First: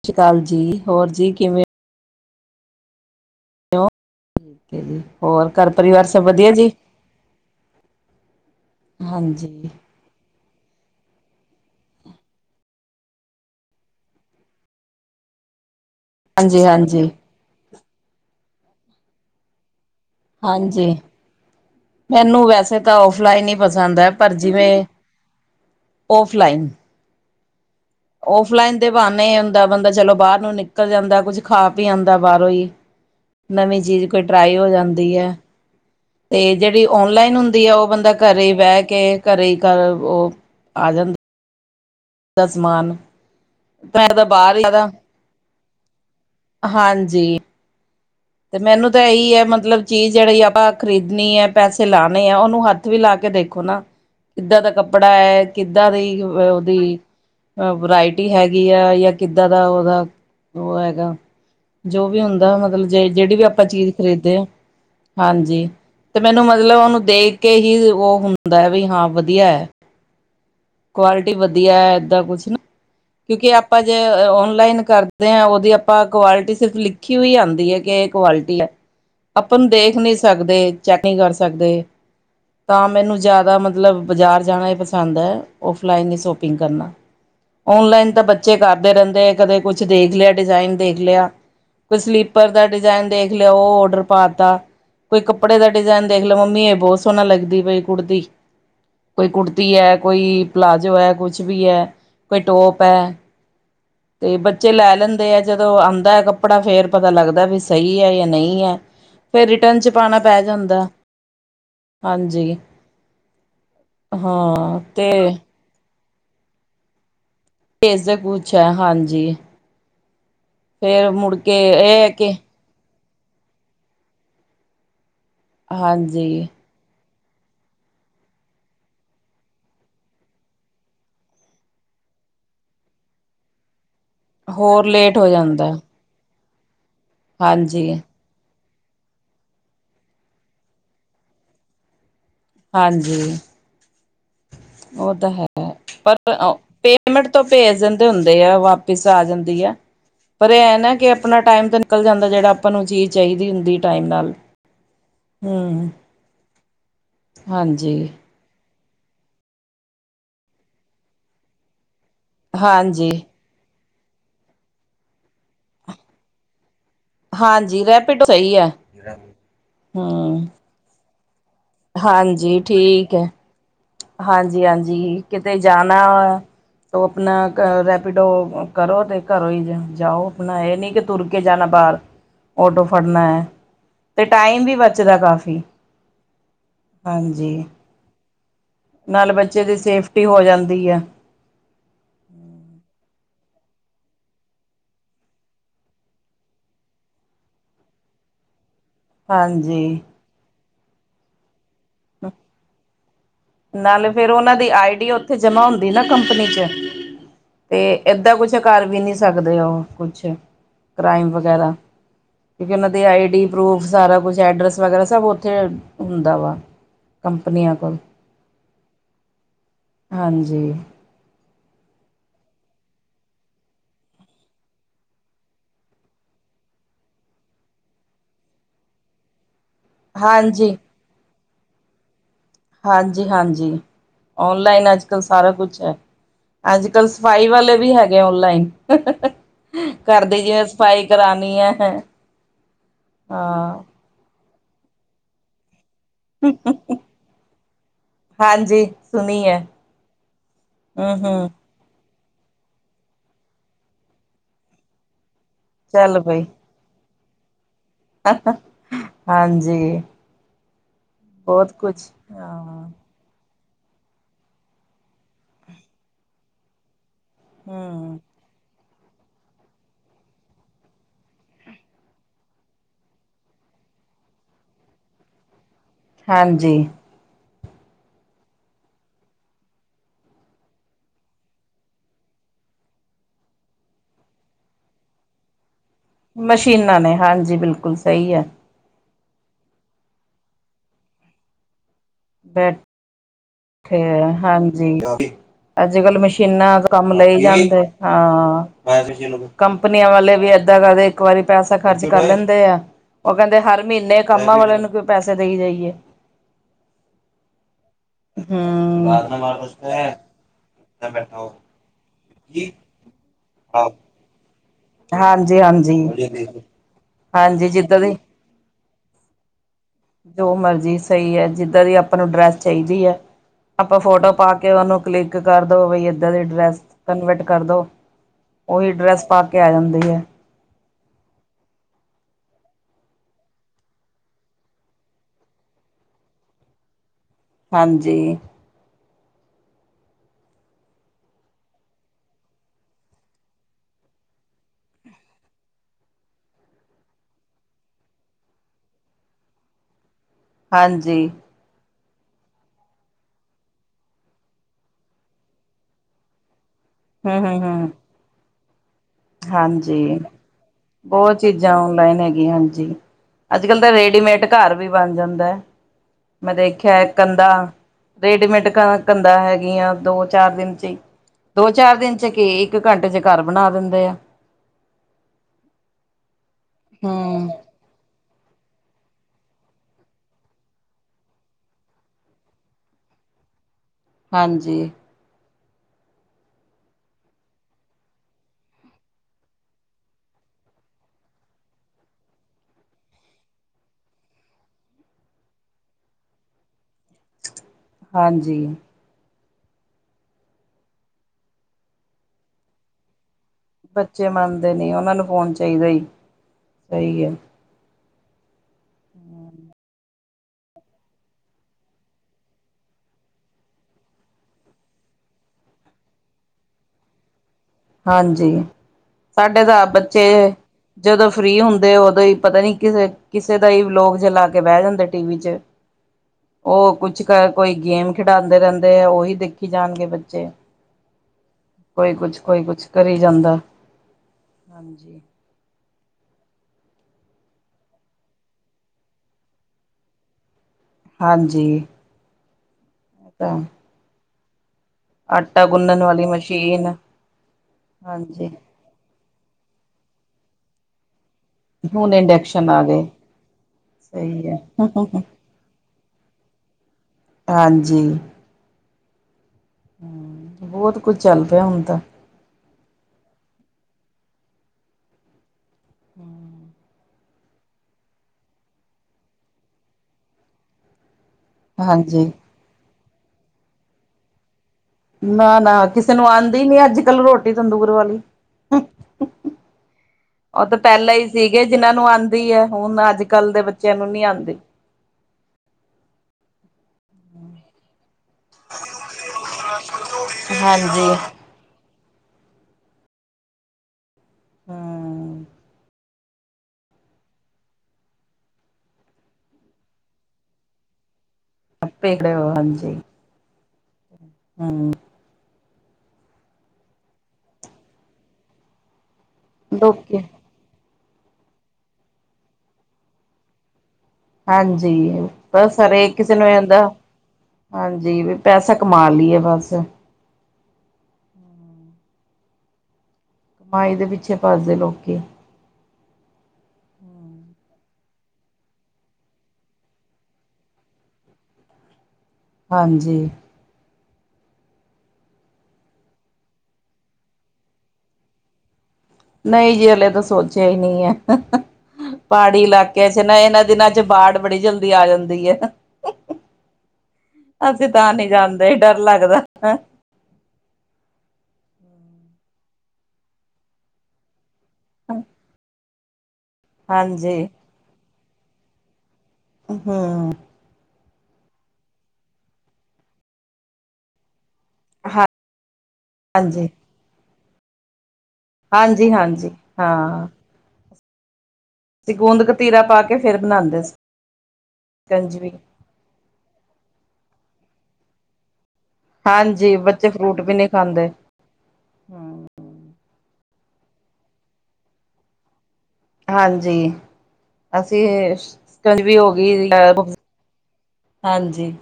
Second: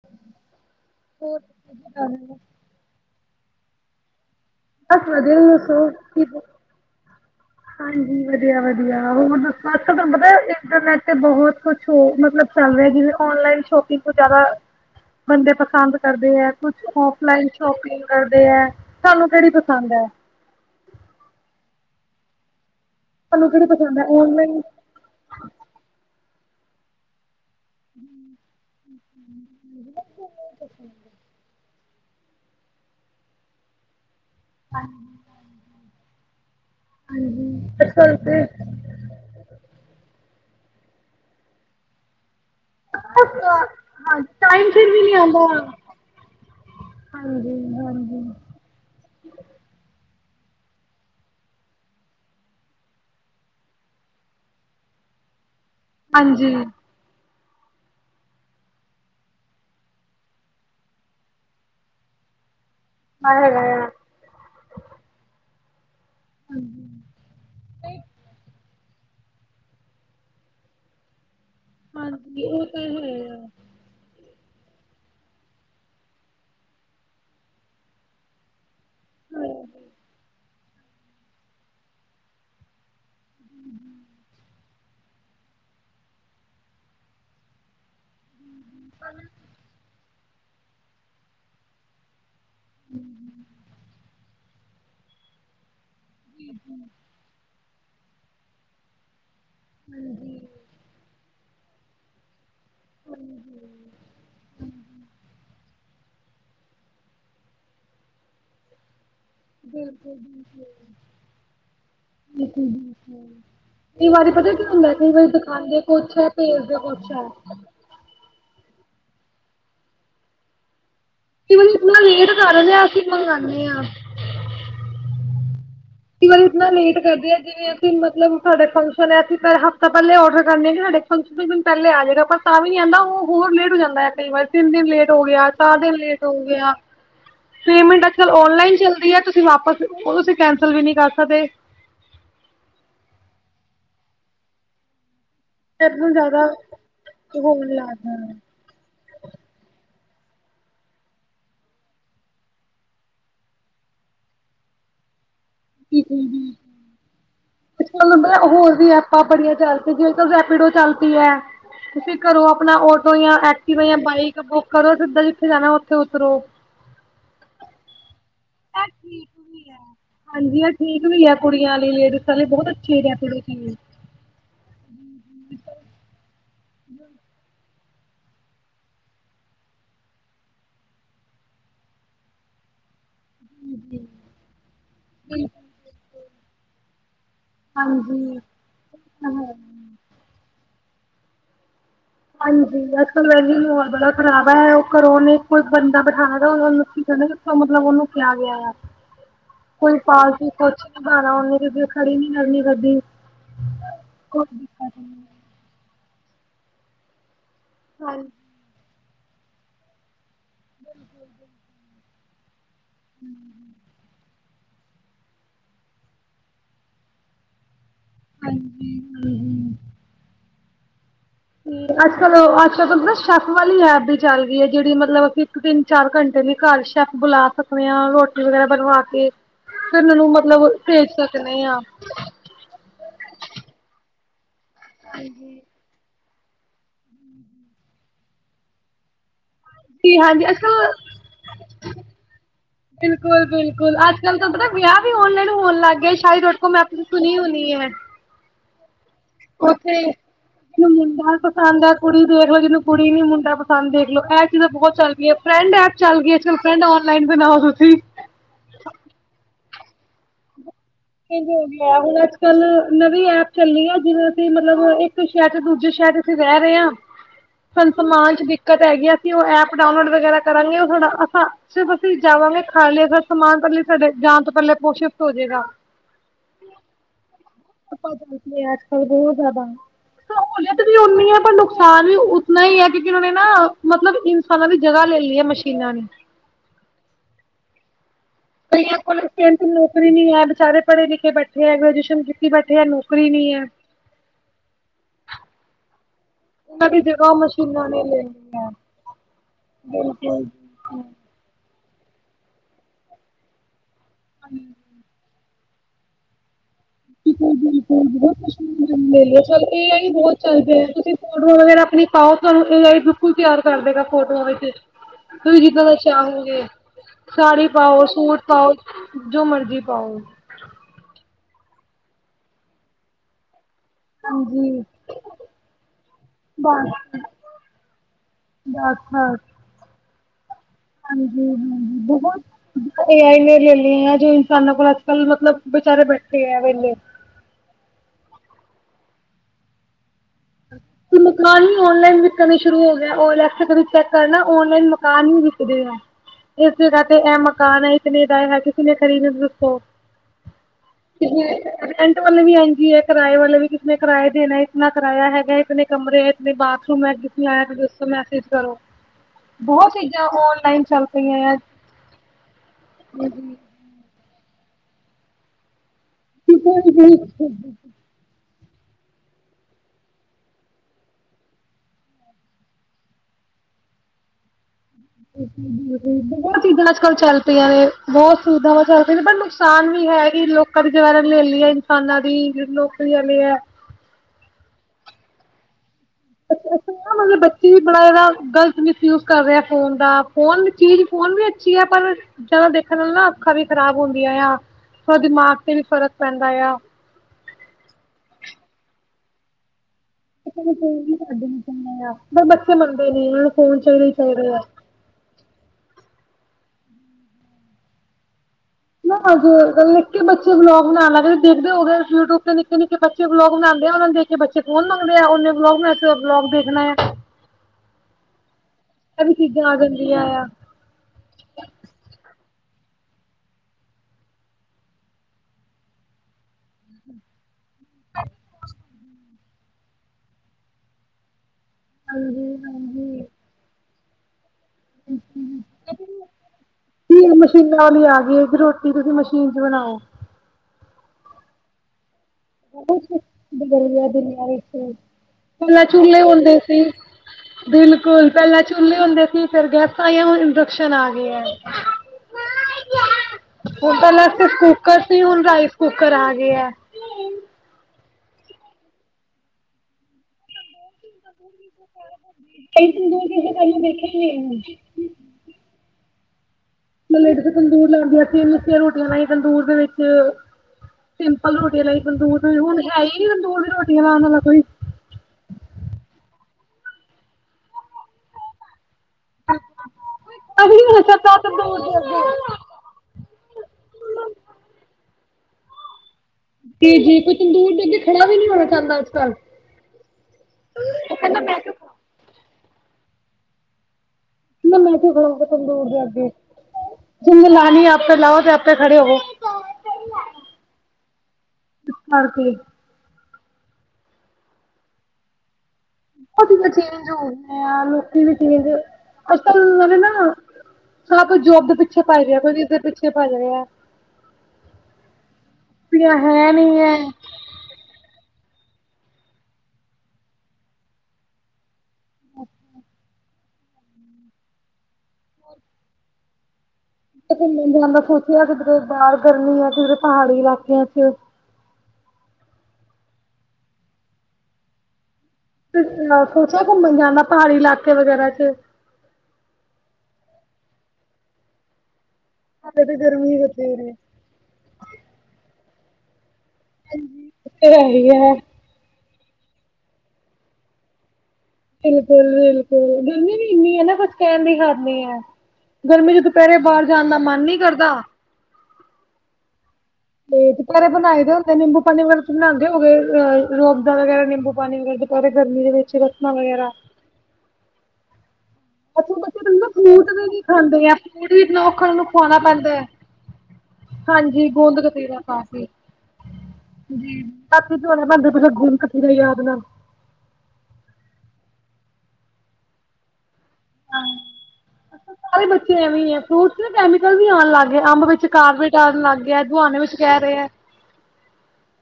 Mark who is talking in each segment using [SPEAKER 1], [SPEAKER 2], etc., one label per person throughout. [SPEAKER 1] ਸਤਿ ਸ਼੍ਰੀ ਅਕਾਲ ਜੀ ਹੋਰ ਜੀ ਕਿਵੇਂ
[SPEAKER 2] ਹਾਂ
[SPEAKER 1] ਜ
[SPEAKER 2] ਬਸ ਵਧੀਆ ਤੁਸੀਂ
[SPEAKER 1] ਹੋਰ ਘਰ
[SPEAKER 2] ਦੱਸੋ
[SPEAKER 1] ਪਰਿਵਾਰ ਸਭ
[SPEAKER 2] ਕੀ
[SPEAKER 1] ਵਧੀਆ ਜੀ
[SPEAKER 2] ਹਾਂਜੀ ਵਧੀਆ ਵਧੀਆ ਹੋਰ
[SPEAKER 1] ਹਾਂਜੀ,
[SPEAKER 2] ਦੱਸੋ? ਤੁਹਾਨੂੰ ਪਤਾ ਇੰਟਰਨੈਟ ਤੇ ਬਹੁਤ ਕੁਛ ਹੋ ਮਤਲਬ ਚੱਲ ਰਿਹਾ ਜਿਵੇਂ ਔਨਲਾਈਨ ਸ਼ੋਪਿੰਗ ਤੋਂ ਜ਼ਿਆਦਾ ਬੰਦੇ ਪਸੰਦ ਕਰਦੇ ਹੈ
[SPEAKER 1] ਹਾਂਜੀ,
[SPEAKER 2] ਕੁਛ
[SPEAKER 1] ਹਾਂਜੀ,
[SPEAKER 2] ਫਲਾਈਨ ਸ਼ੋਪਿੰਗ ਕਰਦੇ ਹੈ ਸਾਨੂੰ ਕਿਹੜੀ ਪਸੰਦ ਹੈ।
[SPEAKER 1] ਹਾਂਜੀ ਮੈਨੂੰ ਵੈਸੇ ਤਾਂ ਔਫਲਾਈਨ
[SPEAKER 2] ਤੁਹਾਨੂੰ
[SPEAKER 1] ਹੀ
[SPEAKER 2] ਕਿਹੜੀ
[SPEAKER 1] ਪਸੰਦ ਹੈ ਪਰ
[SPEAKER 2] ਔਨਲਾਈਨ
[SPEAKER 1] ਜਿਵੇਂ ਔਫਲਾਈਨ। ਔਫਲਾਈਨ ਦੇ ਬਹਾਨੇ ਹੁੰਦਾ ਬੰਦਾ ਚਲੋ ਬਾਹਰ ਨੂੰ ਨਿਕਲ ਜਾਂਦਾ ਕੁਛ ਖਾ ਪੀ ਆਂਦਾ ਬਾਹਰੋਂ ਹੀ ਨਵੀਂ ਚੀਜ਼ ਕੋਈ ਟਰਾਈ ਹੋ ਜਾਂਦੀ ਹੈ।
[SPEAKER 2] ਹਾਂਜੀ
[SPEAKER 1] ਤੇ ਜਿਹੜੀ ਔਨਲਾਈਨ ਹੁੰਦੀ ਆ ਉਹ ਬੰਦਾ
[SPEAKER 2] ਅਸਲ ਤੇ
[SPEAKER 1] ਘਰੇ ਬਹਿ ਕੇ ਘਰੇ ਘ ਉਹ ਆ ਜਾਂਦਾ ਤਜ਼ਮਾਨ
[SPEAKER 2] ਹ ਟੈਮ ਸਿਰ ਵੀ ਨ ਆਉਂਦਾ ਹਾਂਜੀ ਹਾਂਜੀ [unintelligible]
[SPEAKER 1] ਤੇ ਮੈਨੂੰ ਤਾਂ ਇਹੀ ਹੈ ਮਤਲਬ ਚੀਜ਼ ਜਿਹੜੀ ਆਪਾਂ ਖਰੀਦਣੀ ਹੈ ਪੈਸੇ ਲਾਉਣੇ ਆ ਉਹਨੂੰ ਹੱਥ ਹੱਥ ਵੀ ਲਾ ਕੇ ਦੇਖੋ ਨਾ ਕਿੱਦਾਂ ਦਾ ਕੱਪੜਾ ਹੈ ਕਿੱਦਾਂ ਦੀ
[SPEAKER 2] ਹਾਂਜੀ
[SPEAKER 1] ਉਹਦੀ ਵਰਾਇਟੀ ਹੈਗੀ ਆ ਜਾਂ ਕਿੱਦਾਂ ਦਾ ਉਹਦਾ ਉਹ ਹੈਗਾ। ਜੋ ਵੀ ਹੁੰਦਾ ਮਤਲਬ ਜੇ
[SPEAKER 2] ਆ
[SPEAKER 1] ਜਿਹੜੀ ਵੀ
[SPEAKER 2] ਹੈਗਾ
[SPEAKER 1] ਆਪਾਂ
[SPEAKER 2] ਆ
[SPEAKER 1] ਚੀਜ਼ ਖਰੀਦੇ ਹਾਂ ਹਾਂਜੀ ਅਤੇ ਮੈਨੂੰ ਮਤਲਬ ਉਹਨੂੰ
[SPEAKER 2] ਹਾਂਜੀ,
[SPEAKER 1] ਦੇਖ ਕੇ ਹੀ ਉਹ ਹੁੰਦਾ ਹੈ ਵੀ ਹਾਂ ਵਧੀਆ ਹੈ। ਕੁਆਲਿਟੀ ਵਧੀਆ ਹੈ ਇਦਾਂ
[SPEAKER 2] ਹਾਂਜੀ
[SPEAKER 1] ਕੁਛ ਨਾ
[SPEAKER 2] ਉਹ ਤਾਂ ਹੈ ਆ
[SPEAKER 1] ਕਿਉਂਕਿ ਆਪ ਆਪ ਜੇ ਓਨਲਾਈਨ ਕਰਦੇ ਹ ਉਹਦੀ ਆਪਾਂ ਕੁਆਲਿਟੀ ਸਿਰਫ ਲਿਖੀ ਹੋਈ ਆਂਦੀ ਹੈ ਕਿ ਇਹ ਕੁਆਲਿਟੀ ਆ ਆਪਾਂ ਨੂੰ
[SPEAKER 2] ਹਾਂਜੀ
[SPEAKER 1] ਦੇਖ ਨਹੀਂ ਸਕਦੇ। ਚੈਕਿੰਗ ਨੀ ਕਰ ਸਕਦੇ ਤਾਂ ਮੈਨੂੰ ਜ਼ਿਆਦਾ ਮਤਲਬ ਬਜ਼ਾਰ ਜਾਣਾ ਹੀ ਪਸੰਦ ਹੈ। ਔਫਲਾਈਨ ਹੀ ਸ਼ੋਪਿੰਗ ਕਰਨਾ ਔਨਲਾਈਨ ਤਾਂ ਬੱਚ ਬੱਚੇ ਕਰਦੇ ਰਹਿੰਦੇ ਕਦੇ ਕੁਛ ਦੇਖ ਲਿਆ ਡਿਜ਼ਾਇਨ ਦੇਖ ਲਿਆ। ਕੋਈ ਸਲੀਪਰ ਦਾ ਡਿਜਾਇਨ ਦੇਖ ਲਿਆ ਉਹ ਔਡਰ ਪਾਤਾ ਕੋਈ ਕੱਪੜੇ ਦਾ ਡਿਜ਼ਾਇਨ ਦੇਖ ਲਓ ਮੰਮੀ ਇਹ ਬਹੁਤ ਸੋਹਣਾ ਲੱਗਦੀ ਪਈ ਕੁੜਤੀ ਕੋਈ ਕੁੜਤੀ ਹੈ ਕੋਈ ਪਲਾਜ਼ੋ ਹੈ ਕੁਛ ਵੀ ਹੈ ਕੋਈ ਟੋਪ
[SPEAKER 2] ਹਾਂਜੀ
[SPEAKER 1] ਤੇ ਬੱਚੇ ਲੈ ਲੈਂਦੇ ਹੈ ਜਦੋਂ ਆਉਂਦਾ ਹੈ ਕੱ ਕੱਪੜਾ ਫੇਿਰ ਪਤਾ ਲੱਗਦਾ ਵੀ ਸਹੀ ਹੈ ਜਾਂ ਨਹੀਂ ਹੈ। ਫੇਿਰ ਰਿਟਰਨ ਚ
[SPEAKER 2] ਬਿਲਕੁਲ ਬਿਲਕੁਲ
[SPEAKER 1] ਪਾਉਣਾ ਪੈ ਜਾਂਦਾ। ਹਾਂਜੀ
[SPEAKER 2] ਕ ਇਹ ਬਾਰੀ ਪਤਾ ਕਿ
[SPEAKER 1] ਹਾਂ
[SPEAKER 2] ਹੋਂਦਾ
[SPEAKER 1] ਤੇ
[SPEAKER 2] ਕਈ ਵਾਰੀ ਦਿਖਾਂਂਦੇ ਕੁਛ ਭੇਜਦੇ ਕੁਛ ਹੈ।
[SPEAKER 1] ਭੇਜਦੇ ਕੁਛ ਹੈ ਹਾਂਜੀ ਫੇਰ ਮੁੜ
[SPEAKER 2] ਕਿ ਮਤਲਬ ਇੰਨਾ ਲੇਟ ਕਰ ਲਿਆ ਅਸੀਂ ਮੰਗਵਾਉਦੇ ਹਾਂ ਵਾਰੀ
[SPEAKER 1] ਹਾਂਜੀ
[SPEAKER 2] ਇਤਨਾ ਲੇਟ ਕਰਦੇ ਆ ਜਿਵੇਂ ਮਤਲਬ ਸਾਡੇ ਫੰਕਸ਼ਨ ਹੈ ਅਸੀਂ ਹਫ਼ਤਾ ਪਹਿਲੇ ਓਡਰ ਕਰਨੇ ਆਗੇ ਸਾਡੇ ਫੰਕਸ਼ਨ ਦ ਦਿਨ ਪਹਿਲੇ ਆ ਜੇਗਾ ਤਾਂ ਵੀ ਨਹੀਂ ਆਉਂਦਾ ਉਹ ਹੋਰ ਲੇਟ ਹੋ ਜਾਂਦਾ ਹੈ ਕਈ ਵਾਰ ਤਿੰਨ ਦਿਨ ਲੇਟ ਹੋ ਗਿਆ ਚਾਰ ਦਿਨ ਲੇਟ ਹੋ ਗਿਆ
[SPEAKER 1] ਹਾਂਜੀ
[SPEAKER 2] ਪੇਮੈਂਟ ਅੱਜ ਔਨਲਾਈਨ ਚੱਲਦੀ ਹੈ ਤੁਸੀਂ ਵਾਪਸ ਤੁਸੀਂ ਕੈਂਸਲ ਵੀ ਨਹੀਂ ਕਰ ਸਕਦੇ
[SPEAKER 1] ਹਾਂਜੀ ਉਹ ਤਾਂ ਹੈ
[SPEAKER 2] ਇਦਾਂ
[SPEAKER 1] ਪਰ
[SPEAKER 2] ਜ਼ਿਆਦਾ
[SPEAKER 1] ਪੇਮੈਂਟ ਤੋਂ
[SPEAKER 2] ਹੋਣ
[SPEAKER 1] ਭੇਜ
[SPEAKER 2] ਲੱਗ
[SPEAKER 1] ਦਿੰਦੇ ਹੁੰਦੇ ਆ ਵਾਪ ਪਿਸ ਆ ਜਾਂਦੀ ਏ ਪਰ ਇਹ ਐ ਨਾ ਕਿ ਆਪਣਾ ਟਾਈਮ ਤਾਂ ਨਿਕਲ ਜਾਂਦਾ ਜਿਹੜਾ ਆਪਾਂ ਨੂੰ ਚੀਜ਼ ਚਾਹੀਦੀ ਹੁੰਦੀ ਟਾਈਮ ਨਾਲ ਹਮ
[SPEAKER 2] [unintelligible]
[SPEAKER 1] ਹਾਂਜੀ
[SPEAKER 2] ਹੋਰ ਵੀ ਐਪਾਂ ਬੜੀਆਂ ਚੱਲਪੀਆ ਤਾਂ ਰੈਪੀਡੋ ਚੱਲਦੀ ਐ ਤੁਸੀਂ ਘਰੋਂ ਆਪਣਾ
[SPEAKER 1] ਹਾਂਜੀ
[SPEAKER 2] ਆਟੋ ਜਾਂ ਕਿਵੇਂ ਬਾਈਕ ਬੁੱਕ ਕਰੋ ਜਿੱਦਾਂ ਜਿੱਥੇ ਜਾਣਾ ਉੱਥੇ ਉਤਰੋ
[SPEAKER 1] ਹਾਂਜੀ ਰੈਪਿਡੋ ਸਹੀ ਆ
[SPEAKER 2] ਇਹ ਠੀਕ ਵੀ ਹੈ।
[SPEAKER 1] ਹੂੰ
[SPEAKER 2] ਹਾਂਜੀ ਇਹ ਠੀਕ [inaudible]
[SPEAKER 1] ਠੀਕ ਹੈ ਹਾਂਜੀ ਹਾਂਜੀ ਕਿਤੇ ਜਾਣਾ ਵਾ ਉਹ ਆਪਣਾ ਅ ਰੈਪੀਡੋ ਕਰੋ ਤੇ ਘਰੋਂ ਹੀ ਜਾਓ ਆਪਣਾ ਇਹ ਨੀ ਕਿ ਤੁਰ ਕੇ ਜਾਣਾ ਬਾਹਰ ਔਟੋ ਫੜਨਾ ਹੈ ਅਤੇ ਟਾਈਮ ਵੀ ਬਚਦਾ ਕਾਫ਼ੀ ਹਾਂਜੀ
[SPEAKER 2] ਹਾਂਜੀ।
[SPEAKER 1] ਨਾਲੇ ਬੱਚੇ ਦੀ ਸੇਫਟੀ ਹੋ ਜਾਂਦੀ ਆ
[SPEAKER 2] ਹਾਂਜੀ ਅੱਜਕੱਲ ਵੈਸੇ ਮਾਹੌਲ ਬੜਾ ਖ਼ਰਾਬ ਐ ਉਹ ਘਰੋਂ ਨੇ ਕੋਈ ਬੰਦਾ ਬਿਠਾ ਉਹ ਕੀ ਕਹਿੰਦਾ ਮਤਲਬ ਉਹਨੂੰ ਕਿਹਾ ਗਿਆ ਆ ਕੋਈ
[SPEAKER 1] ਹਾਂਜੀ
[SPEAKER 2] ਫਾਲਤੂ ਕੁਛ ਨ ਬਉਣਾ ਉਹਨੇ ਖੜੀ ਨੀ [inaudible]
[SPEAKER 1] ਥੇ ਜਮਾ ਹੁੰਦੀ ਨਾ ਕੰਪਨੀ ਚ ਤੇ ਏਦਾਂ ਕੁਛ ਕਰ ਵੀ ਨੀ ਸਕਦੇ ਉਹ ਕੁਛ ਕ੍ਰਾਈਮ ਵਗੈਰਾ ਕਿਉਂਕਿ ਉਹਨਾਂ ਆਈ ਡੀ ਪਰੂਫ਼ ਸਾਰਾ ਕੁਛ ਐਡਰਸ ਵਗੈਰਾ ਸਭ ਉੱਥੇ ਹੁੰਦਾ ਵਾ ਕੰਪਨੀਆਂ ਕੋਲ
[SPEAKER 2] ਹਾਂਜੀ ਹੂੰ ਹੂੰ
[SPEAKER 1] ਹਾਂਜੀ
[SPEAKER 2] ਤੇ ਅੱਜ ਕਲ ਅੱਜ ਕੱਲ ਤਾਂ ਸ਼ੈੱਫ ਵਾਲੀ ਐਪ ਵੀ ਚੱਲ ਗਈ ਹੈ, ਜਿਹੜੀ ਮਤਲਬ ਅਸੀਂ ਇੱਕ ਦਿਨ ਚਾਰ ਘੰਟੇ ਦੀ ਘਰ ਸ਼ੈੱਫ ਬੁਲਾ ਸਕਦੇ ਹਾਂ, ਰੋਟੀ ਵਗੈਰਾ ਬਣਵਾ ਕੇ ਫਿਰ ਮੈਨੂੰ ਮਤਲਬ
[SPEAKER 1] ਹਾਂਜੀ
[SPEAKER 2] ਭੇਜ ਸਕਦੇ ਹਾਂ।
[SPEAKER 1] ਹਾਂਜੀ- ਹਾਂਜੀ ਔਨਲਾਈਨ ਅੱਜ ਕੱਲ੍ਹ ਸਾਰਾ ਕੁਛ ਹੈ। ਅੱਜ ਕੱਲ੍ਹ ਸਫ਼ਾਈ ਵਾਲੇ ਵੀ ਹੈਗੇ ਓਨਲਾਈਨ,
[SPEAKER 2] ਜੀ
[SPEAKER 1] ਕਰਦੇ
[SPEAKER 2] ਹਾਂਜੀ
[SPEAKER 1] ਜਿਵੇਂ
[SPEAKER 2] ਅੱਜ-ਕੱਲ
[SPEAKER 1] ਸਫਾਈ ਕਰਾਣੀ ਏ।
[SPEAKER 2] ਬਿਲਕੁਲ -ਬਿਲਕੁਲ ਅੱਜ ਕੱਲ ਤਾਂ ਪਤਾ ਵਿਆਹ ਵੀ ਔਨਲਾਈਨ ਹੋਣ ਲੱਗ ਗਏ। [inaudible] ਸੁਣੀ ਹਨੀ ਹੈ
[SPEAKER 1] ਹਾਂਜੀ ਸੁਣੀ ਹੈ
[SPEAKER 2] ਉੱਥੇ
[SPEAKER 1] ਹਮ
[SPEAKER 2] [inaudible]
[SPEAKER 1] ਹਮ
[SPEAKER 2] ਪਸੰਦ ਆ ਕੁੜੀ ਦੇਖਲਓ ਜਿਨੂੰ ਕੁੜੀ ਨੂੰ ਮੁੰਡਾ ਪਸੰਦ ਦੇਖਲੋ ਇਹ ਚੀਜ਼ਾਂ ਬਹੁਤ ਚੱਲ ਗਈਆਂ ਫਰੈਂਡ ਐਪ ਚੱਲ ਗਈ ਅੱਜੱ ਕਲ੍ਹ [inaudible] ਔਨਲਾਈਨ ਬਣਾਓ ਤੁਸੀਂ
[SPEAKER 1] ਹਾਂਜੀ
[SPEAKER 2] ਚੇਜ ਹੋ
[SPEAKER 1] ਬਹੁਤ
[SPEAKER 2] ਗਈ
[SPEAKER 1] ਕੁਛ
[SPEAKER 2] ਹੁਣ ਅੱਜ ਕੱਲ੍ਹ
[SPEAKER 1] ਹਾਂ
[SPEAKER 2] ਨਵੀਂ ਐਪ ਚੱਲਣੀ ਹੈ ਜਿਵੇਂ ਅਸੀਂ ਮਤਲਬ ਇੱਕ ਸ਼ਹਿਰ ਚ ਦੂਜੇ ਸ਼ਹਿਰ ਚ ਅਸੀਂ ਰਹਿ ਰਹੇ ਆ ਸਾਨੂੰ
[SPEAKER 1] ਹਮ
[SPEAKER 2] ਸਮਾਨ ਚ ਦਿੱਕਤ ਹੈਗੀ ਅਸੀਂ ਉਹ ਐਪ ਡਾਊਨਲੋਡ ਵਗੈਰਾ ਕਰਾਂਗੇ ਉਹਡਾ ਅ ਸਿਰਫ ਅਸੀਂ ਜਾਵਾਂਗੇ ਖਾਲੀ ਹੱਥ, ਸਮਾਨ ਪਹਿਲਾ ਸਾਡੇ ਜਾਣ ਤੋਂ ਪਹਿਲੇ ਸ਼ਿਫਟ ਹੋ ਜੇਗਾ
[SPEAKER 1] ਹਾਂਜੀ
[SPEAKER 2] [inaudible] ਆਜ ਕੱਲ ਬਹੁਤ ਜਾਦਾ ਸਹੂਲੀਅਤ ਵੀ ਉਨੀ ਹੈ ਪਰ ਨੁਕਸਾਨ ਵੀ ਉਤਨਾ ਹੀ ਹੈ, ਕਿਉਂਕਿ ਉਹ ਨੇ ਨਾ ਮਤਲਬ [unintelligible] ਦੀ ਜਗ੍ਹਾ ਲੈ ਲਈ ਆ ਮਸ਼ੀਨਾਂ ਨੇ
[SPEAKER 1] ਮਸ਼ੀਨਾਂ ਨੇ ਹਾਂਜੀ, ਬਿਲਕੁਲ ਸਹੀ ਆ
[SPEAKER 2] ਕਈਆਂ ਕੋਲ ਨੌਕਰੀ ਨੀ ਹੈ ਵਿਚਾਰੇ ਪੜ੍ਹੇ ਲਿਖੇ ਬੈਠੇ ਏ, ਗ੍ਰੈਜੂਏਸ਼ਨ ਬੈਠੇ ਆ ਨੌਕਰੀ ਨੀ ਐ।
[SPEAKER 1] ਤੇ ਹਾਂਜੀ ਅੱਜ ਕੱਲ ਮਸ਼ੀਨਾਂ ਤੋਂ
[SPEAKER 2] ਉਹਨਾਂ ਦੀ
[SPEAKER 1] ਕੰਮ
[SPEAKER 2] ਜਗ੍ਹਾ
[SPEAKER 1] ਲਈ ਜਾਂਦੇ,
[SPEAKER 2] ਮਸ਼ੀਨਾਂ ਨੇ ਲੈ ਲਈ ਹੈ
[SPEAKER 1] ਹਾਂ ਕੰਪਨੀਆਂ ਵਾਲੇ
[SPEAKER 2] ਬਿਲਕੁਲ
[SPEAKER 1] ਵੀ ਏਦਾਂ ਕਰਦੇ ਇੱਕੋ ਵਾਰੀ ਪੈਸਾ ਖਰਚ ਕਰ ਲੈਂਦੇ ਆ, ਉਹ ਕਹਿੰਦੇ ਹਰ ਮੀਂਹਨੇ ਕੰਮਾਂ ਵਾਲਿਆਂ ਨੂੰ ਕਿ ਪੈਸੇ ਦਈ ਜਾਈਏ।
[SPEAKER 2] ਬਿਲਕੁਲ ਬਿਲਕੁਲ ਬਹੁਤ ਕੁਛ
[SPEAKER 1] ਹਮ
[SPEAKER 2] ਮਿਲ, ਚੱਲ ਇਹ ਆ ਵੀ ਬਹੁਤ [unintelligible] [unintelligible] ਚੱਲਦੇ ਆ ਤੁਸੀਂ ਫੋਟੋਆਂ ਵਗੈਰਾ ਆਪਣੀ ਪਾਓ ਤੁਹਾਨੂੰ ਏ- ਆਯੀ ਬਿਲਕੁਲ ਤਿਆਰ ਕਰ ਦੇਗਾ ਫੋਟੋਆਂ ਵਿੱਚ।
[SPEAKER 1] ਹਾਂਜੀ
[SPEAKER 2] ਤੁਸੀਂ ਜਿਦਾ ਦਾ
[SPEAKER 1] ਹਾਂਜੀ
[SPEAKER 2] ਚਾਹੋਂਗੇ। ਸਾਰੀ
[SPEAKER 1] ਹਾਂਜੀ ਜਿੱਦਾਂ
[SPEAKER 2] ਪਾਓ,
[SPEAKER 1] ਦੀ
[SPEAKER 2] ਸੂਟ ਪਾਓ, ਜੋ ਮਰਜ਼ੀ ਪਾਓ।
[SPEAKER 1] ਜੋ ਮਰਜ਼ੀ ਸਈ ਐ, ਜਿੱਦਾਂ ਦੀ ਆਪਾਂ ਨੂੰ ਡਰੈੱਸ ਚਈਦੀ ਐ। ਆਪਾਂ ਫੋਟੋ ਪਾ ਕੇ
[SPEAKER 2] ਹਾਂਜੀ
[SPEAKER 1] ਉਹਨੂੰ ਕਲਿੱਕ ਕਰਦੋ, ਬਈ ਏਦਾਂ ਦੀ ਅਡਰੈਸ
[SPEAKER 2] ਬਸ
[SPEAKER 1] ਕਨਵਰਟ ਕਰਦੋ। ਓਈ
[SPEAKER 2] ਬਸ
[SPEAKER 1] ਡਰੈਸ ਪਾ
[SPEAKER 2] ਬਸ
[SPEAKER 1] ਕੇ ਆ ਜਾਂਦੀ ਐ।
[SPEAKER 2] ਹਾਂਜੀ ਹਾਂ, ਬਹੁਤ ਏ ਆਯੀ ਨੇ ਲੇ ਲਈ ਏਂ, ਜੋ ਇਨਸਾਨਾਂ ਕੋਲ ਆਜ ਕੱਲ ਮਤਲਬ ਬੇਚਾਰੇ ਬੈਠੇ ਐ ਵੇਹਲੇ
[SPEAKER 1] ਹਾਂਜੀ।
[SPEAKER 2] ਹੂੰ [unintelligible] ਮਕਾਨ ਹੀ ਔਨਲਾਈਨ ਵਿਕਣੇ ਸ਼ੁਰੂ ਹੋ ਗਿਆ, ਓਲੇਕ੍ਸ ਕਦੇ ਚੈੱਕ ਕਰਨਾ ਔਨਲਾਈਨ ਮਕਾਨ ਵੀ ਵਿਕਦੇ ਐ। ਇਸ ਜਗ੍ਹਾ ਤੇ ਐ ਮਕਾਨ ਏ, ਇਤਨੇ ਦਾ ਹੈ, ਕਿਸੇ ਨੇ ਖਰੀਦਨਾ ਦੱਸੋ?
[SPEAKER 1] ਹਾਂਜੀ
[SPEAKER 2] ਰੈਂਟ ਵਾਲੇ ਵੀ ਇੰਜੀ ਐ ਕਿਰਾਏ ਵਾਲੇ ਵੀ ਕਿਸਨੇ ਕਿਰਾਏ ਦੇਣਾ, ਇਤਨਾ ਆਇਆ ਹੈਗਾ, ਇਤਨੇ ਕਮਰੇ, ਇਤਨੇ ਬਾਥਰੂਮ ਐ
[SPEAKER 1] ਹਮ
[SPEAKER 2] ਤੁਸੀ
[SPEAKER 1] ਹਮ
[SPEAKER 2] ਆਇਆ ਤੁ
[SPEAKER 1] ਹਮ
[SPEAKER 2] ਉਸ ਨੂੰ ਮੈਸੇਜ ਕਰੋ।
[SPEAKER 1] ਹਾਂਜੀ, ਬਹੁਤ ਚੀਜ਼ਾਂ ਓਨਲਾਈਨ ਹੈਗੀਆਂ ਹਾਂਜੀ। ਅੱਜ ਹੁਣ ਤੇ ਰੇਡੀਮੇਟ ਘਰ ਵੀ ਬਣ ਜਾਂਦੈ। ਮੈਂ ਦੇਖਿਆ ਕੰਧਾਂ, ਰੇਡੀਮੇਟ ਕੰਧਾਂ ਹੈਗੀਆਂ ਦੋ ਚਾਰ ਦਿਨ ਚ ਹੀ ਦੋ-ਚਾਰ ਦਿਨ ਚ ਕੀ? ਇੱਕ ਘੰਟੇ ਚ ਘਰ ਬਣਾ ਦਿੰਦੇ ਆ।
[SPEAKER 2] ਬਹੁਤ ਚੀਜ਼ਾਂ ਅੱਜ-ਕੱਲ ਚੱਲ
[SPEAKER 1] ਹਮ।
[SPEAKER 2] ਪਈਆਂ ਨੇ ਬਹੁਤ ਸੁਵਿਧਾਵਾਂ ਚੱਲਦੀ ਨੇ ਪਰ ਨੁਕਸਾਨ ਵੀ ਹੈਗੀ ਲੋਕਾਂ ਦੀ ਜਾਨ ਲੇਲੀ ਹੈ, ਇਨਸਾਨਾਂ ਦੀ ਲੋਕ ੱਲ [unintelligible]
[SPEAKER 1] ਹਾਂਜੀ।
[SPEAKER 2] ਤੁਸੀ [unintelligible] ਮਤਲਬ ਬੱਚੇ ਵੀ ਬੜਾ ਜਦਾ ਗ਼ਲਤ ਮਿਸਯੂਜ ਕਰ ਰਹੇ ਆ ਫੋਨ ਦਾ, ਫੋਨ ਚੀਜ਼ ਫੋਨ ਵੀ ਅੱਛੀ ਐ ਪਰ ਜਿਆਦਾ ਦੇਖਣ ਨਾਲ ਨਾ ਅੱਖਾਂ ਵੀ ਖ਼ਰਾਬ ਹੁੰਦੀਆਂ ਯਾ, ਦਿਮਾਗ ਤੇ ਵੀ ਫ਼ਰਕ ਪੈਂਦਾ ਯਾ।
[SPEAKER 1] ਹਾਂਜੀ।
[SPEAKER 2] ਸਾਡੇ ਨ ਆ ਪਰ ਬੱਚੇ ਮੰਨਦੇ ਨ ਹ [unintelligible] [unintelligible]
[SPEAKER 1] ਬੱਚੇ ਮੰਨਦੇ ਨੀਂ ਉਹਨਾਂ ਨੂੰ ਫੋਨ ਚਈਦਾਈ, ਸਈ ਏ।
[SPEAKER 2] ਨਾ ਅ ਗ [unintelligible] ਬੱਚੇ ਵਲੋਗ ਬਣਾਉ ਲੈਂਦੇ ਤੁਸੀ ਦੇਖਦੇ ਹੋਵੋਗੇ, ਯੂਟਿਊਬ ਤੇ ਨਿੱਕੇ -ਨਿੱਕੇ ਬੱਚੇ ਵਲੋਗ ਬਣਾਂਦੇ, ਉਹਨਾਂ ਦੇਖ ਕਿ ਬੱਚੇ ਫੌਨ ਮੰਗਦੇ ਆ, ਉਹਨੇ ਵਲੋਗ ਬਣਾ ਕੇ ਓਹ ਵਲੋਗ ਦੇਖਣਾ ਯਾ।
[SPEAKER 1] ਹਾਂਜੀ, ਸਾਡੇ ਤਾਂ ਆਪ
[SPEAKER 2] ਜਾਂਦੀਆਂ ਆ
[SPEAKER 1] ਬੱਚੇ ਜਦੋਂ ਫ੍ਰਰੀ ਹੁੰਦੇ ਆ ਉਦੋਂ ਹੀ ਪਤਾ ਨੀ ਕਿਸੇ ਕਿਸੇ ਦਾ ਹੀ ਵਲੋਗ ਜਿਹਾ ਲਾ ਕੇ ਬਹਿ ਜਾਂਦੇ ਟੀਵੀ ਚ, ਉਹ ਕੁਛ ਕੋਈ ਗੇਮ ਖਿਡਾਂਦੇ ਰਹਿੰਦੇ ਆ, ਉਹੀ ਦੇਖੀ ਜਾਣਗੇ ਬੱਚੇ। ਕੋਈ ਕੁਛ,
[SPEAKER 2] ਹਾਂਜੀ
[SPEAKER 1] ਕੋਈ ਕੁਛ
[SPEAKER 2] ਹਾਂਜੀ
[SPEAKER 1] ਕਰੀ ਜਾਂਦਾ। ਜੀ [unintelligible]
[SPEAKER 2] ਮਸ਼ੀਨਾਂ ਵੀ ਆ ਗਈ, ਰੋਟੀ ਤੁਸੀਂ ਮਸ਼ੀਨ ਚ ਬਣਾਓ।
[SPEAKER 1] ਹਾਂਜੀ।
[SPEAKER 2] ਬ ਕੁਛ
[SPEAKER 1] ਤਾਂ
[SPEAKER 2] ਬ ਗਲ ਹੈ ਦੁਨੀਆਂ ਵਿੱਚ [unintelligible] [unintelligible]
[SPEAKER 1] ਆਟਾ
[SPEAKER 2] ਪੈਲਾਂ
[SPEAKER 1] ਗੁੰਨਣ
[SPEAKER 2] ਝੁਲੇ
[SPEAKER 1] ਵਾਲੀ
[SPEAKER 2] ਹੁੰਦੇ ਸੀ,
[SPEAKER 1] ਮਸ਼ੀਨ
[SPEAKER 2] ਬਿਲਕੁਲ
[SPEAKER 1] ਹਾਂਜੀ
[SPEAKER 2] ਪਹਿਲਾਂ ਚੁੱਲੇ ਹੁੰਦੇ ਸੀ, ਫੇਰ ਗੈਸਾਂ ਆਂਈਆਂ, ਹੁਣ ਇੰਡਕਸ਼ਨ ਆ ਗਏ ਆ।
[SPEAKER 1] ਹੁਣ ਇੰਡਕਸ਼ਨ ਆ ਗਏ
[SPEAKER 2] ਉਹ ਪਹਿਲ
[SPEAKER 1] ਸਹੀ ਹੈ।
[SPEAKER 2] ਕੁੱਕਰ ਨ ਹੁਣ ਰਾਈਸ [unintelligible] ਕੁੱਕਰ ਆ ਗੇ ਐ।
[SPEAKER 1] ਹਾਂਜੀ। ਹਮ, ਬੋਤ ਕੁਛ ਚੱਲ ਪਿਆ ਹੁਣ ਤਾਂ।
[SPEAKER 2] ਕ ਦਿਨ ਦੂੰ ਦੇਖ [unintelligible]
[SPEAKER 1] ਹੂੰ [unintelligible]
[SPEAKER 2] ਮਤਲਬ, ਜਥੋਂ ਤੰਦੂਰ ਲਾਂਇਆ ਸੀ, ਮਿੱਸੀਆਂ ਰੋਟੀਆਂ ਲਾਈਆਂ ਤੰਦੂਰ ਦੇ ਵਿੱਚ। ਸਿੰਪਲ ਰੋਟੀਆਂ ਲਾਈ
[SPEAKER 1] ਹਾਂਜੀ।
[SPEAKER 2] ਤੰਦੂੂਰ, ਹੁਣ ਐ ਈ ਨੀ ਤੰਦੂਰ ਦੀ ਰੋਟੀਆਂ ਲਾਣ ਵਾਲਾ ਕੋਈ।
[SPEAKER 1] ਨਾ-ਨਾ, ਕਿਸੇ ਨੂੰ ਆਂਦੀ ਨੀ ਅੱਜ-ਕੱਲ ਰ੍ਹੋਟੀ ਤੰਦੂਰ ਵਾਲੀ। ਓ
[SPEAKER 2] ਅਸੀਂ
[SPEAKER 1] ਤਾ‌
[SPEAKER 2] ਵੀ
[SPEAKER 1] ਪਹਿਲਾਂ
[SPEAKER 2] ਨਹੀਂ
[SPEAKER 1] ਹੀ ਸੀਗੇ,
[SPEAKER 2] ਤੰਦੂਰ
[SPEAKER 1] ਜਿਹਨਾਂ
[SPEAKER 2] ਦੇ
[SPEAKER 1] ਨੂੰ ਆਂਦੀ ਏ।
[SPEAKER 2] ਅੱਗੇ
[SPEAKER 1] ਹੁਨ, ਅੱਜ-ਕੱਲ ਦੇ ਬੱਚਿਆਂ ਨੂੰ ਨਹੀ ਆਂਦੀ।
[SPEAKER 2] ਤੇ, ਜੇ ਕੋਈ ਤੰਦੂਰ ਦੇ ਅੱਗੇ ਖੜਾ ਵੀ ਨੀ ਹੋਣਾ ਚਾਂਹਦਾ ਅੱਜ-ਕੱਲ,
[SPEAKER 1] ਹਾਂਜੀ
[SPEAKER 2] ਓ ਕਹਿੰਦਾ ਮੈਂ, ਕਿਂਓ ''ਮੈਂ ਤੋ ਖਾਕੇ,
[SPEAKER 1] ਹੂੰ
[SPEAKER 2] ਤੰਦੂਰ ਦੇ ਅੱਗੇ ਜਿੰਨੁ ਲਾਣੀ ਆਪੇ ਲਾਓ, ਤੇ ਆਪੇ ਖੜੇ ਹੋਵੋ। [unintelligible] [unintelligible]
[SPEAKER 1] ਵੇਖ ਰਹੇ ਹੋ, ਹਾਂਜੀ। ਹੂੰ
[SPEAKER 2] ਬਹੁਤ ਚੀਜ਼ਾਂ ਚੇਂਜ ਹੋਗੀਆਂ, ਲੋਕੀ ਵੀ ਚੇਂਜ ਹੋਏ, ਅੱਜ-ਕੱਲ ਨਾਲੇ ਨਾ
[SPEAKER 1] ਲੋਕੀ
[SPEAKER 2] ਸਭ ਜੌਬ ਦੇ ਪਿੱਛੇ ਭੱਜ ਰਿਹਾ, ਕੋਈ ਇਸਦੇ ਪਿੱਛੇ ਭੱਜ ਰਿਹਾ।
[SPEAKER 1] ਹਾਂਜੀ। ਬਸ ਹਰੇਕ
[SPEAKER 2] ਕੁੜੀਆਂ
[SPEAKER 1] ਕਿਸੇ ਨੁੰ
[SPEAKER 2] ਹੈ
[SPEAKER 1] ਹੁੰਦਾ
[SPEAKER 2] ਨੀ ਹੈ।
[SPEAKER 1] ਹਾਂਜੀ, ਵੀ ਪੈਸਾ ਕਮਾ ਲੀਏ, ਬਸ। ਕਮਾਈ ਦੇ ਪਿੱਛੇ ਭੱਜਦੇ ਲੋਕੀ।
[SPEAKER 2] ਘੁੰਮਣ ਜਾਣ ਦਾ ਸੋਚਿਆ, ਕਿਧਰੇ ਬਾਹਰ ਗਰਮੀ ਆ ਕਿਧਰੇ ਪਹਾੜੀ ਇਲਾਕਿਆਂ'ਚ
[SPEAKER 1] ਹਾਂਜੀ।
[SPEAKER 2] ਤੁਸਾ‌ ਘੁੰਮਣ ਜਾਂਣਾ, ਪਹਾੜੀ ਇਲਾਕੇ ਵਗੈਰਾ'ਚ?
[SPEAKER 1] ਨਹੀਂ ਜੀ, ਹਲੇ ਤਾਂ ਸੋਚਿਆ ਹੀ ਨਹੀਂ ਐ। ਪਹਾੜੀ
[SPEAKER 2] ਹਾਲੇ ਤੇ
[SPEAKER 1] ਇਲਾਕਿਆਂ'ਚ ਨਾ,
[SPEAKER 2] ਗਰਮੀ
[SPEAKER 1] ਇਹਨਾਂ
[SPEAKER 2] ਬਥੇਰੀ ਹੈ।
[SPEAKER 1] ਦਿਨਾਂ'ਚ ਬਾੜ ਬੜੀ ਜਲਦੀ ਆ ਜਾਂਦੀ ਏ।
[SPEAKER 2] ਇਹ
[SPEAKER 1] ਅਸੀ
[SPEAKER 2] ਹੈ ਹੀ
[SPEAKER 1] ਤਾਂ ਨੀ
[SPEAKER 2] ਹੈ।
[SPEAKER 1] ਜਾਂਦੇ, ਡਰ ਲੱਗਦਾ।
[SPEAKER 2] ਬਿਲਕੁਲ-ਬਿਲਕੁਲ, ਗਰਮੀ ਵੀ ਇੰਨੀ ਹੈ ਨਾ ਕੁਛ ਕਹਿਨ ਦੀ ਹੱਦ ਨੀ ਹੈ, ਗਰਮੀ'ਚ ਦੁਪਹਿਰੇ ਬਾਹਰ ਜਾਣ ਦਾ ਮਨ
[SPEAKER 1] ਹਾਂਜੀ
[SPEAKER 2] ਨਹੀਂ ਕਰਦਾ।
[SPEAKER 1] ਹੂੰ
[SPEAKER 2] ਦੁਪਿਹਰੇ ਬਨਾਏਦੇ ਹੁੰਦੇ, ਨਿੰਬੂ ਪਾਨੀ, ਵਰ ਬਨਾਂਦੇ ਹੋਗੇ? ਹੋ ਅਹ ਰੁਅਬਜਾ਼ ਵਗੈਰਾ ਨਿੰਬੂ ਪਾਨੀ ਵਗੈਰਾ
[SPEAKER 1] ਹਾਂ
[SPEAKER 2] ਦੁਪਹਿਰੇ ਗਰਮੀ ਦੇ ਵਿੱਚ, ਰਸਨਾਂ
[SPEAKER 1] ਹਾਂਜੀ
[SPEAKER 2] ਵਗੈਰਾ।
[SPEAKER 1] ਹਾਂਜੀ-ਹਾਂਜੀ, ਹਾਂ।
[SPEAKER 2] ਹੁੰਦੀ ਐ, ਫੂਡ ਵੀ ਲੋਕਾਂ ਨੂੰ
[SPEAKER 1] ਅਸੀਂ
[SPEAKER 2] ਖੁਵਾਨਾ
[SPEAKER 1] ਗੂੰਦ
[SPEAKER 2] ਪੈਂਦਾ
[SPEAKER 1] ਕਤੀਰਾ
[SPEAKER 2] ਏ,
[SPEAKER 1] ਪਾ ਕੇ ਫੇਰ ਬਣਾਉਂਦੇ ਸੀ
[SPEAKER 2] ਹਾਂਜੀ, ਗੁੰਦ ਕ ਸਬਜੇ
[SPEAKER 1] ਕੰਜਵੀ
[SPEAKER 2] ਦਾ ਪਾਨੀ
[SPEAKER 1] ਹਾਂਜੀ ਬੱਚੇ ਫਰੂਟ ਵੀ ਨਹੀਂ ਖਾਂਦੇ, ਹੂੰ
[SPEAKER 2] ਹਾਂ, ਅੱਛਾ ਸਾਰੇ ਬੱਚੇ ਐਵੇਂ ਈ ਆ। ਫਰੂਟਸ ਨਾ
[SPEAKER 1] ਹਾਂਜੀ
[SPEAKER 2] ਕੈਮੀਕਲ ਵੀ ਆਣ ਲੱਗ ਗਏ, ਅੰਬ
[SPEAKER 1] ਅਸੀਂ
[SPEAKER 2] ਵਿੱਚ ਕਾਰਬੇਟ ਆਣ
[SPEAKER 1] ਸ਼ਿਕੰਜ ਵੀ
[SPEAKER 2] ਲੱਗ
[SPEAKER 1] ਹੋ
[SPEAKER 2] ਗਿਆ,
[SPEAKER 1] ਗਈ
[SPEAKER 2] ਦੁਹਾਣੇੇ ਵਿੱਚ ਕਹਿ ਰਹੇ ਐ।
[SPEAKER 1] ਹਾਂਜੀ।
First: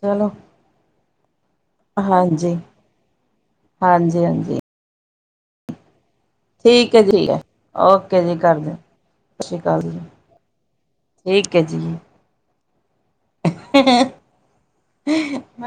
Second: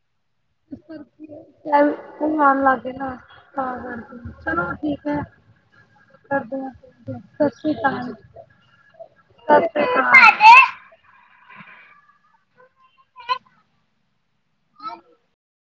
[SPEAKER 1] ਚਲੋ।
[SPEAKER 2] ਬਰਫੀਆ ਕੈਮੀਕਲ
[SPEAKER 1] ਹਾਂਜੀ।
[SPEAKER 2] ਆਣ ਲੱਗਗੇ, ਤਾਂ
[SPEAKER 1] ਹਾਂਜੀ,
[SPEAKER 2] ਕਰਕੇ,
[SPEAKER 1] ਹਾਂਜੀ
[SPEAKER 2] ਚਲੋ ਠੀਕ ਹੈ। ਕਰਦੇ ਹਾਂ
[SPEAKER 1] ਠੀਕ ਹੈ, ਠੀਕ ਹੈ,
[SPEAKER 2] ਸਤਿ ਸ਼੍ਰੀ ਅਕਾਲ
[SPEAKER 1] ਓਕੇ ਜੀ, ਕਰਦੇ ਆਂ।
[SPEAKER 2] ਸਤਿ ਸ੍ਰੀ ਅਕਾਲ।
[SPEAKER 1] ਠੀਕ ਹੈ ਜੀ। ਜੀ।